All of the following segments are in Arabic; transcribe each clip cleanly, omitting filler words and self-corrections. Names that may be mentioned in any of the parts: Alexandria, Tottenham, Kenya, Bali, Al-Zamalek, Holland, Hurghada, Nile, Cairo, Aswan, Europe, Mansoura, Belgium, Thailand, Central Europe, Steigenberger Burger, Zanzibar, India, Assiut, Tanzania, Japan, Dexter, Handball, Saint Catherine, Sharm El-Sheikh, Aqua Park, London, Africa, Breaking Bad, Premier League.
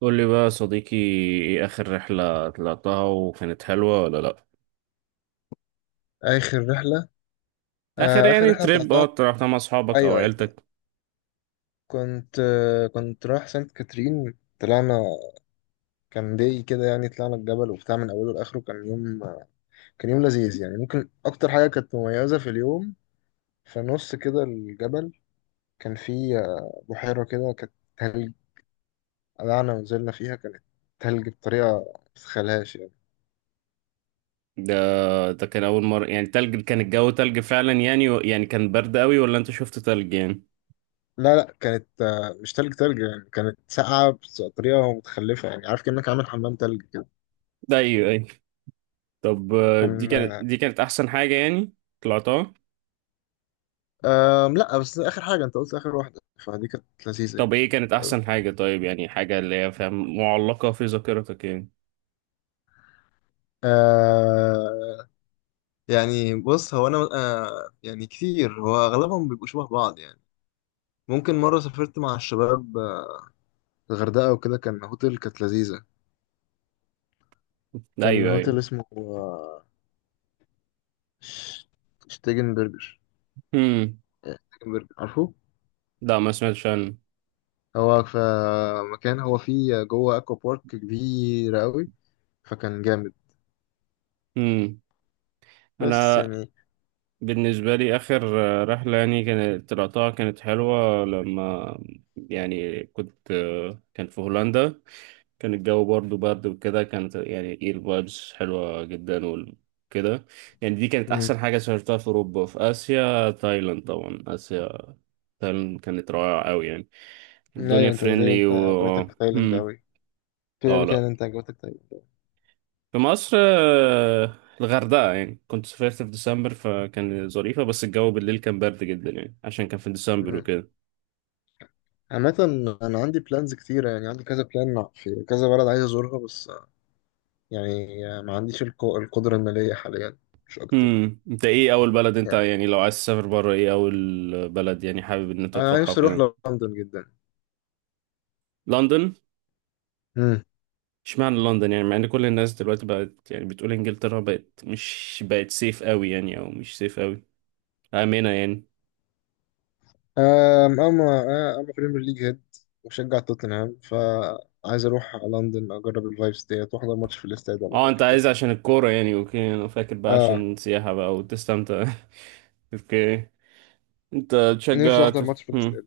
قول لي بقى يا صديقي، ايه اخر رحلة طلعتها؟ وكانت حلوة ولا لا؟ آخر رحلة. اخر آخر يعني رحلة تريب، طلعتها. طلعتها مع اصحابك او أيوة أيوة. عيلتك؟ كنت كنت رايح سانت كاترين. طلعنا. كان داي كده يعني طلعنا الجبل وبتاع من أوله لآخره، كان يوم، كان يوم لذيذ. يعني ممكن أكتر حاجة كانت مميزة في اليوم، في نص كده الجبل، كان في بحيرة كده كانت تلج، قلعنا ونزلنا فيها، كانت تلج بطريقة متتخيلهاش يعني. ده ده كان اول مرة يعني تلج؟ كان الجو تلج فعلا يعني يعني كان برد قوي ولا انت شفت تلج يعني؟ لا لا، كانت مش تلج تلج يعني، كانت ساقعة بطريقة متخلفة يعني، عارف كأنك عامل حمام تلج كده. ده ايوه ايوه. طب دي كان كانت دي كانت احسن حاجة يعني طلعتها؟ أم لا، بس آخر حاجة أنت قلت آخر واحدة، فدي كانت لذيذة. طب ايه كانت يعني، احسن حاجة طيب، يعني حاجة اللي هي فاهم معلقة في ذاكرتك يعني؟ آه، يعني بص، هو أنا يعني كتير، هو أغلبهم بيبقوا شبه بعض يعني. ممكن مرة سافرت مع الشباب، الغردقة وكده، كان هوتيل كانت لذيذة. ده كان ايوه هوتيل ايوه. اسمه ش- شتيجن برجر. امم شتيجن برجر، عارفه؟ لا، ما سمعتش عنه. هو في مكان، هو فيه جوه أكوا بارك كبيرة قوي، فكان جامد امم بس انا يعني. بالنسبة لي آخر رحلة يعني كانت طلعتها كانت حلوة، لما يعني كنت كان في هولندا، كان الجو برضو برد وكده، كانت يعني ايه الفايبس حلوة جدا وكده. يعني دي كانت مم. أحسن حاجة سافرتها في أوروبا. في آسيا تايلاند، طبعا آسيا تايلاند كانت رائعة أوي يعني، الدنيا لا، أنت قلت لي فريندلي. أنت و عجبتك في تايلاند هم. أوي، في اه ذلك كان لا، انت عجبتك طيب. في مصر الغردقة، يعني كنت سافرت في ديسمبر، فكان ظريفة، بس الجو بالليل كان برد جدا يعني، عشان كان في ديسمبر مم. وكده. عامة انا عندي بلانز كتيرة، يعني عندي كذا بلان في كذا بلد عايز ازورها، بس يعني ما عنديش القدرة المالية حاليا، مش اكتر. انت ايه اول بلد انت يعني يعني لو عايز تسافر بره، ايه اول بلد يعني حابب ان انت انا تروحها نفسي اروح وكده؟ لندن جدا. لندن. مم. اشمعنى لندن يعني، مع ان كل الناس دلوقتي بقت يعني بتقول انجلترا بقت مش بقت سيف قوي يعني، او مش سيف قوي امنه يعني؟ آم، اما بريمير ليج هيد وشجع توتنهام، فعايز اروح لندن اجرب الفايبس ديت واحضر ماتش في الاستاد ولا اه، انت حاجة، عايز بس. عشان الكوره يعني. اوكي، انا فاكر بقى اه. عشان سياحه بقى وتستمتع. اوكي، انت نفسي تشجع احضر ماتش في هم. الاستاد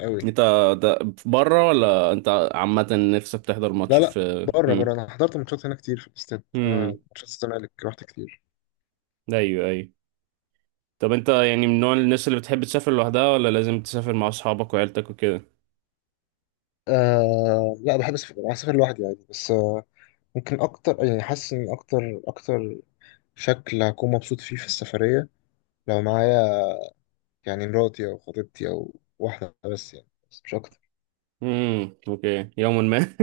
قوي. انت ده بره ولا انت عامه نفسك تحضر ماتش لا لا، في بره بره، هم.؟ انا حضرت ماتشات هنا كتير في الاستاد، هم. ماتشات الزمالك رحت كتير. ايوه ايوه. طب انت يعني من نوع الناس اللي بتحب تسافر لوحدها ولا لازم تسافر مع اصحابك وعيلتك وكده؟ آه لا، بحب اسافر، بحب اسافر لوحدي يعني، بس آه ممكن اكتر، يعني حاسس ان اكتر اكتر شكل هكون مبسوط فيه في السفريه، لو معايا يعني مراتي او خطيبتي او واحده بس يعني، بس مش اكتر. اوكي، يوما ما.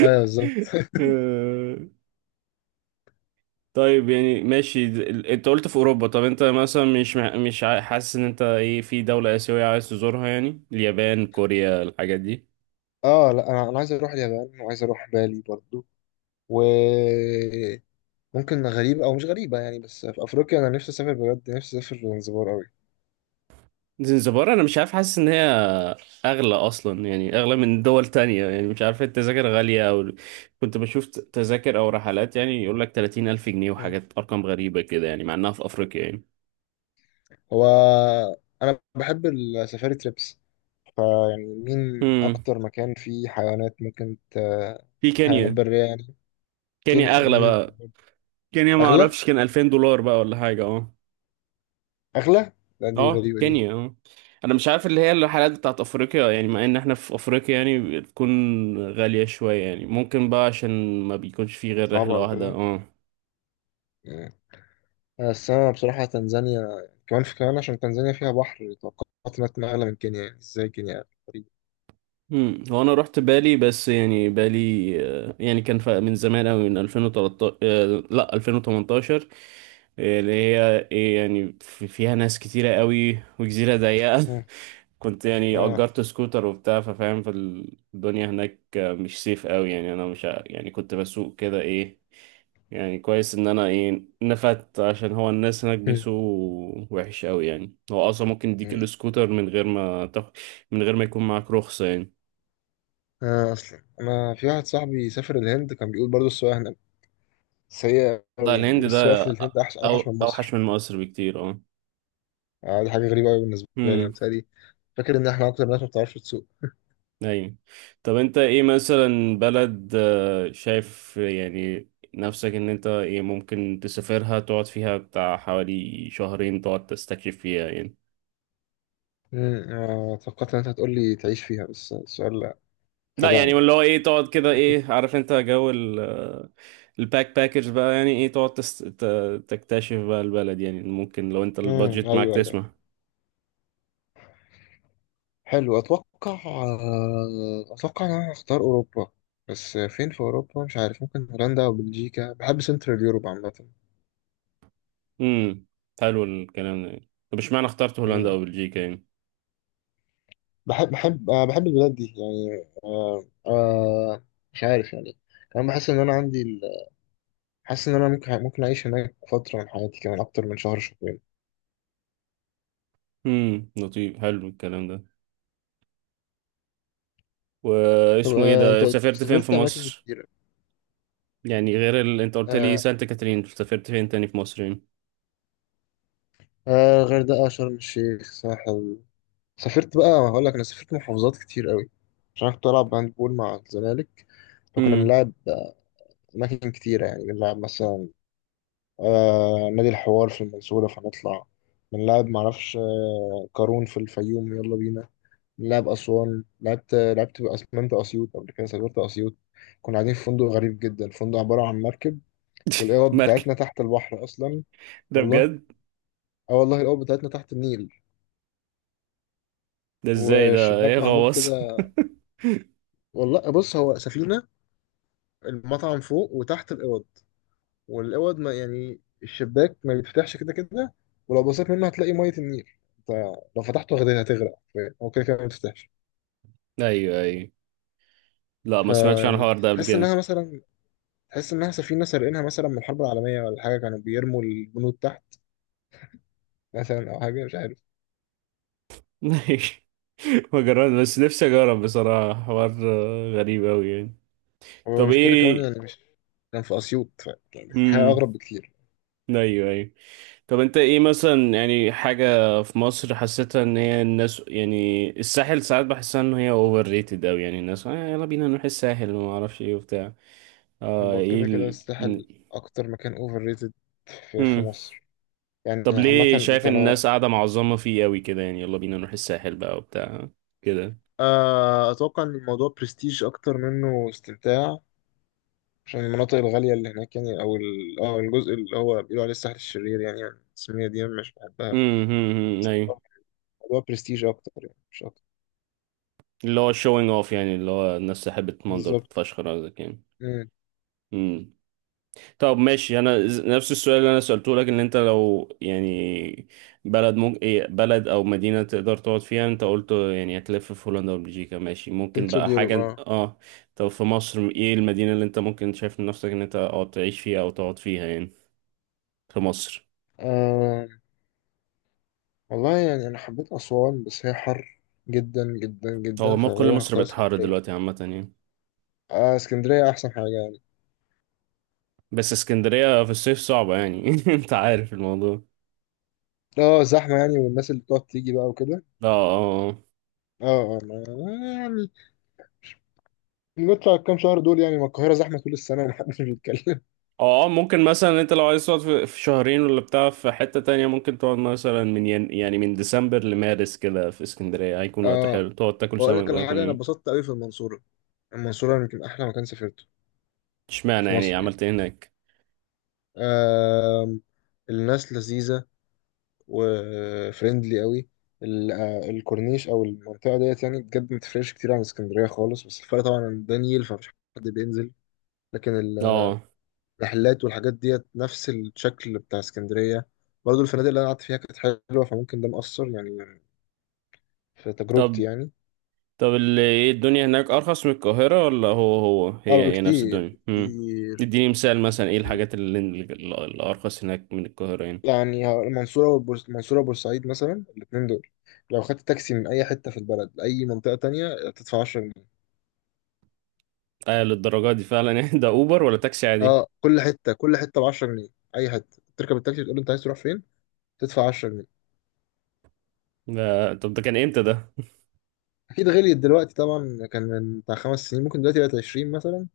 ايوه بالظبط. آه، طيب يعني ماشي، انت قلت في اوروبا، طب انت مثلا مش مع- مش عا- حاسس ان انت ايه في دولة اسيوية عايز تزورها يعني، اليابان كوريا الحاجات دي؟ اه لا، انا عايز اروح اليابان وعايز اروح بالي برضو. وممكن غريبه او مش غريبه يعني، بس في افريقيا انا نفسي اسافر بجد، نفسي اسافر زنزبار قوي. زنزبار انا مش عارف، حاسس ان هي اغلى اصلا يعني، اغلى من دول تانية يعني، مش عارف التذاكر غالية او، كنت بشوف تذاكر او رحلات يعني، يقول لك 30 الف جنيه وحاجات ارقام غريبة كده يعني، مع انها في افريقيا يعني. هو انا بحب السفاري تريبس، فيعني مين امم أكتر مكان فيه حيوانات ممكن ت... في حيوانات كينيا. برية يعني. كينيا كينيا؟ اغلى مم. بقى. كينيا ما أغلى، اعرفش، كان 2000 دولار بقى ولا حاجة اه. أغلى. لا دي اه غريبة دي، كينيا اه، انا مش عارف اللي هي الرحلات بتاعت افريقيا يعني، مع ان احنا في افريقيا يعني بتكون غالية شوية يعني، ممكن بقى عشان ما بيكونش في غير صعبة رحلة أو واحدة كده. اه. مم. بس أنا بصراحة تنزانيا كمان، في كمان عشان تنزانيا فيها بحر، توقعت إنها تكون أغلى من كينيا يعني، إزاي كينيا أغلى؟ غريبة. هو انا رحت بالي، بس يعني بالي يعني كان من زمان قوي، من 2013 لا 2018، اللي هي إيه يعني فيها ناس كتيرة قوي، وجزيرة ضيقة. مم. كنت يعني آه. أجرت سكوتر وبتاع، ففاهم في الدنيا هناك مش سيف قوي يعني، انا مش ع- يعني كنت بسوق كده ايه، يعني كويس ان انا ايه نفدت، عشان هو الناس هناك مم. بيسوقوا وحش قوي يعني، هو اصلا ممكن يديك مم. السكوتر من غير ما تاخد، من غير ما يكون معاك رخصة يعني. آه أصلا أنا في واحد صاحبي سافر الهند، كان بيقول برضه السواقة هناك سيئة لا أوي يعني، الهند بيقول السواقة ده في الهند أحس أوحش أو من أوحش مصر. من مصر بكتير اه. آه دي حاجة غريبة أوي بالنسبة لي يعني، امم مثالي فاكر إن إحنا أكتر ناس ما بتعرفش تسوق. أيوة. طب أنت إيه مثلا بلد شايف يعني نفسك إن أنت إيه ممكن تسافرها، تقعد فيها بتاع حوالي شهرين تقعد تستكشف فيها يعني؟ امم، توقعت ان انت هتقول لي تعيش فيها، بس السؤال لا يعني خدعني. اللي هو إيه، تقعد كده إيه، عارف أنت جو ال آه، الباك باكرز بقى يعني، إيه تقعد تكتشف بقى البلد يعني، ممكن لو أنت البادجت معاك ايوه ايوه. تسمح. حلو، اتوقع اتوقع ان انا هختار اوروبا، بس فين في اوروبا مش عارف، ممكن هولندا او بلجيكا، بحب سنترال يوروب عامه. امم، حلو الكلام ده يعني. طب اشمعنى اخترت هولندا امم. أو بلجيكا يعني؟ بحب البلاد دي يعني، مش عارف يعني. كمان بحس ان انا حاسس ان انا ممكن، ممكن اعيش هناك فتره من حياتي، كمان اكتر من شهر شهرين. امم، لطيف، حلو الكلام ده. طب واسمه ايه انت ده، سافرت فين في سافرت اماكن مصر؟ كتيره. يعني غير انت قلت لي آه. سانت كاترين، سافرت فين تاني في مصر يعني؟ آه غردقة، شرم الشيخ، ساحل، سافرت بقى هقول لك، انا سافرت محافظات كتير قوي عشان أنا كنت بلعب هاند بول مع الزمالك، فكنا امم. بنلعب اماكن كتيره يعني، بنلعب مثلا نادي الحوار في المنصوره، فنطلع بنلعب معرفش آه قارون في الفيوم، يلا بينا بنلعب اسوان، لعبت اسمنت اسيوط، قبل كده سافرت اسيوط، كنا قاعدين في فندق غريب جدا، الفندق عباره عن مركب، والاوض مركب؟ بتاعتنا تحت البحر اصلا. ده والله، بجد؟ اه والله الاوض بتاعتنا تحت النيل، ده ازاي ده ايه، والشباك معمول غواص؟ كده. والله بص هو سفينه، المطعم فوق وتحت الأوض، والأوض ما يعني الشباك ما بيتفتحش كده كده، ولو بصيت منه هتلاقي مية النيل، انت لو فتحته هتغرق حرفياً. هو كده كده ما بيتفتحش. ايوه ايوه. لا ما سمعتش عن فيعني الحوار ده قبل تحس كده. انها مثلا، تحس انها سفينة سارقينها مثلا من الحرب العالمية ولا حاجة، كانوا بيرموا البنود تحت مثلا، او حاجة مش عارف. ما جربت، بس نفسي اجرب بصراحة، حوار غريب اوي يعني. هو طب المشكلة كمان ايه. يعني مش، كان في أسيوط يعني كانت حاجة امم، أغرب بكتير. ايوه ايوه. طب انت ايه مثلا يعني حاجة في مصر حسيتها ان هي، الناس يعني الساحل ساعات بحسها ان هي اوفر ريتد اوي يعني، الناس آه يلا بينا نروح الساحل وما اعرفش ايه وبتاع، اه هو ايه كده كده الساحل أكتر مكان أوفر ريتد في في هم. مصر طب يعني. عامة ليه شايف أنت ان لو الناس قاعدة معظمة فيه اوي كده يعني، يلا بينا نروح الساحل بقى وبتاع كده. أتوقع إن الموضوع برستيج أكتر منه استمتاع، عشان المناطق الغالية اللي هناك يعني، أو ال... أو الجزء اللي هو بيقولوا عليه الساحل الشرير يعني، يعني التسمية دي مش هم، بحبها، هم، هم، بس ايوه. الموضوع برستيج أكتر يعني، مش أكتر. اللي هو showing off يعني، اللي هو الناس تحب تمنظر بالظبط. تفشخر قصدك مم. يعني. طب ماشي، نفس السؤال اللي انا سألته لك، ان انت لو يعني بلد، ممكن إيه بلد او مدينة تقدر تقعد فيها، انت قلت يعني هتلف في هولندا وبلجيكا، ماشي ممكن سنترال بقى يوروب حاجة أه. اه. طب في مصر، ايه المدينة اللي انت ممكن شايف من نفسك ان انت اه تعيش فيها او تقعد فيها يعني، في مصر؟ آه، والله يعني أنا حبيت أسوان، بس هي حر جدا جدا هو جدا، ما كل فغالبا مصر هختار بقت حر اسكندرية. دلوقتي عامة يعني. آه اسكندرية أحسن حاجة يعني. بس اسكندرية في الصيف صعبة يعني. انت عارف الموضوع. اه زحمة يعني، والناس اللي بتقعد تيجي بقى وكده. اه اه آه. اه اه، يعني نطلع الكام شهر دول يعني، ما القاهرة زحمة طول السنة ومحدش بيتكلم. اه ممكن مثلا انت لو عايز تقعد في شهرين ولا بتاع في حتة تانية، ممكن تقعد مثلا يعني من ديسمبر لمارس كده في اسكندرية، هيكون وقت اه. حلو تقعد تاكل بقول سمك لك بقى على كل حاجة، أنا يوم. اتبسطت قوي في المنصورة، المنصورة يمكن أحلى مكان سافرته اشمعنى في يعني، مصر يعني. عملت ايه هناك؟ آه الناس لذيذة وفريندلي قوي. الكورنيش أو المنطقة ديت يعني بجد ما تفرقش كتير عن اسكندرية خالص، بس الفرق طبعا إن ده نيل، فمفيش حد بينزل، لكن اه. المحلات والحاجات ديت نفس الشكل بتاع اسكندرية. برضه الفنادق اللي أنا قعدت فيها كانت حلوة، فممكن ده مأثر يعني في تجربتي طب، يعني. طب ايه الدنيا هناك ارخص من القاهرة، ولا هو اه هي نفس بكتير، الدنيا؟ امم. بكتير. اديني مثال، مثلا ايه بكتير. الحاجات الارخص هناك من القاهرة يعني؟ يعني المنصورة وبورسعيد مثلا، الاتنين دول لو خدت تاكسي من أي حتة في البلد لأي منطقة تانية تدفع 10 جنيه. اه للدرجة دي فعلا يعني. ده اوبر ولا تاكسي عادي؟ اه، كل حتة ب 10 جنيه، أي حتة تركب التاكسي تقول له أنت عايز تروح فين، تدفع 10 جنيه. ده طب ده كان امتى ده؟ أكيد غليت دلوقتي طبعا، كان من بتاع 5 سنين، ممكن دلوقتي بقت 20 مثلا.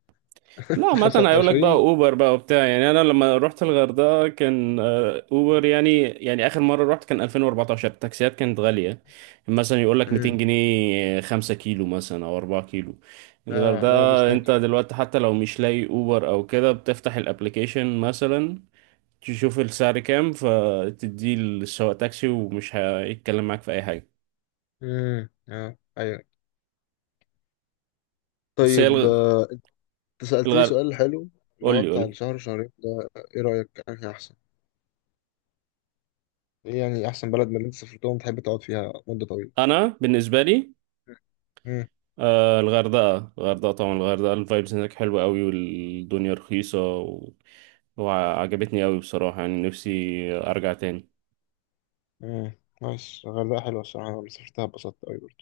لا عامة هيقول لك بقى 25. اوبر بقى وبتاع يعني، انا لما رحت الغردقة كان اوبر يعني، يعني اخر مرة رحت كان 2014، التاكسيات كانت غالية، مثلا يقول لك 200 امم. جنيه 5 كيلو مثلا او 4 كيلو. اه ده الغردقة بيستهبل. انت دلوقتي حتى لو مش لاقي اوبر او كده، بتفتح الابليكيشن مثلا تشوف السعر كام، فتديه للسواق تاكسي ومش هيتكلم معاك في اي حاجة. اه أيوه. بس هي طيب الغ- أنت سألتني الغر سؤال حلو، اللي قول هو لي قول بتاع لي. الشهر شهرين ده، إيه رأيك أنهي أحسن؟ ايه يعني احسن بلد من اللي انت سافرتهم تحب تقعد فيها مدة طويلة؟ انا بالنسبة لي امم. آه الغردقة، الغردقة طبعا. الغردقة الفايبز هناك حلوة قوي، والدنيا رخيصة وعجبتني قوي بصراحة، يعني نفسي أرجع تاني. امم ماشي، الغردقة حلوة الصراحة، انا لما سافرتها اتبسطت قوي.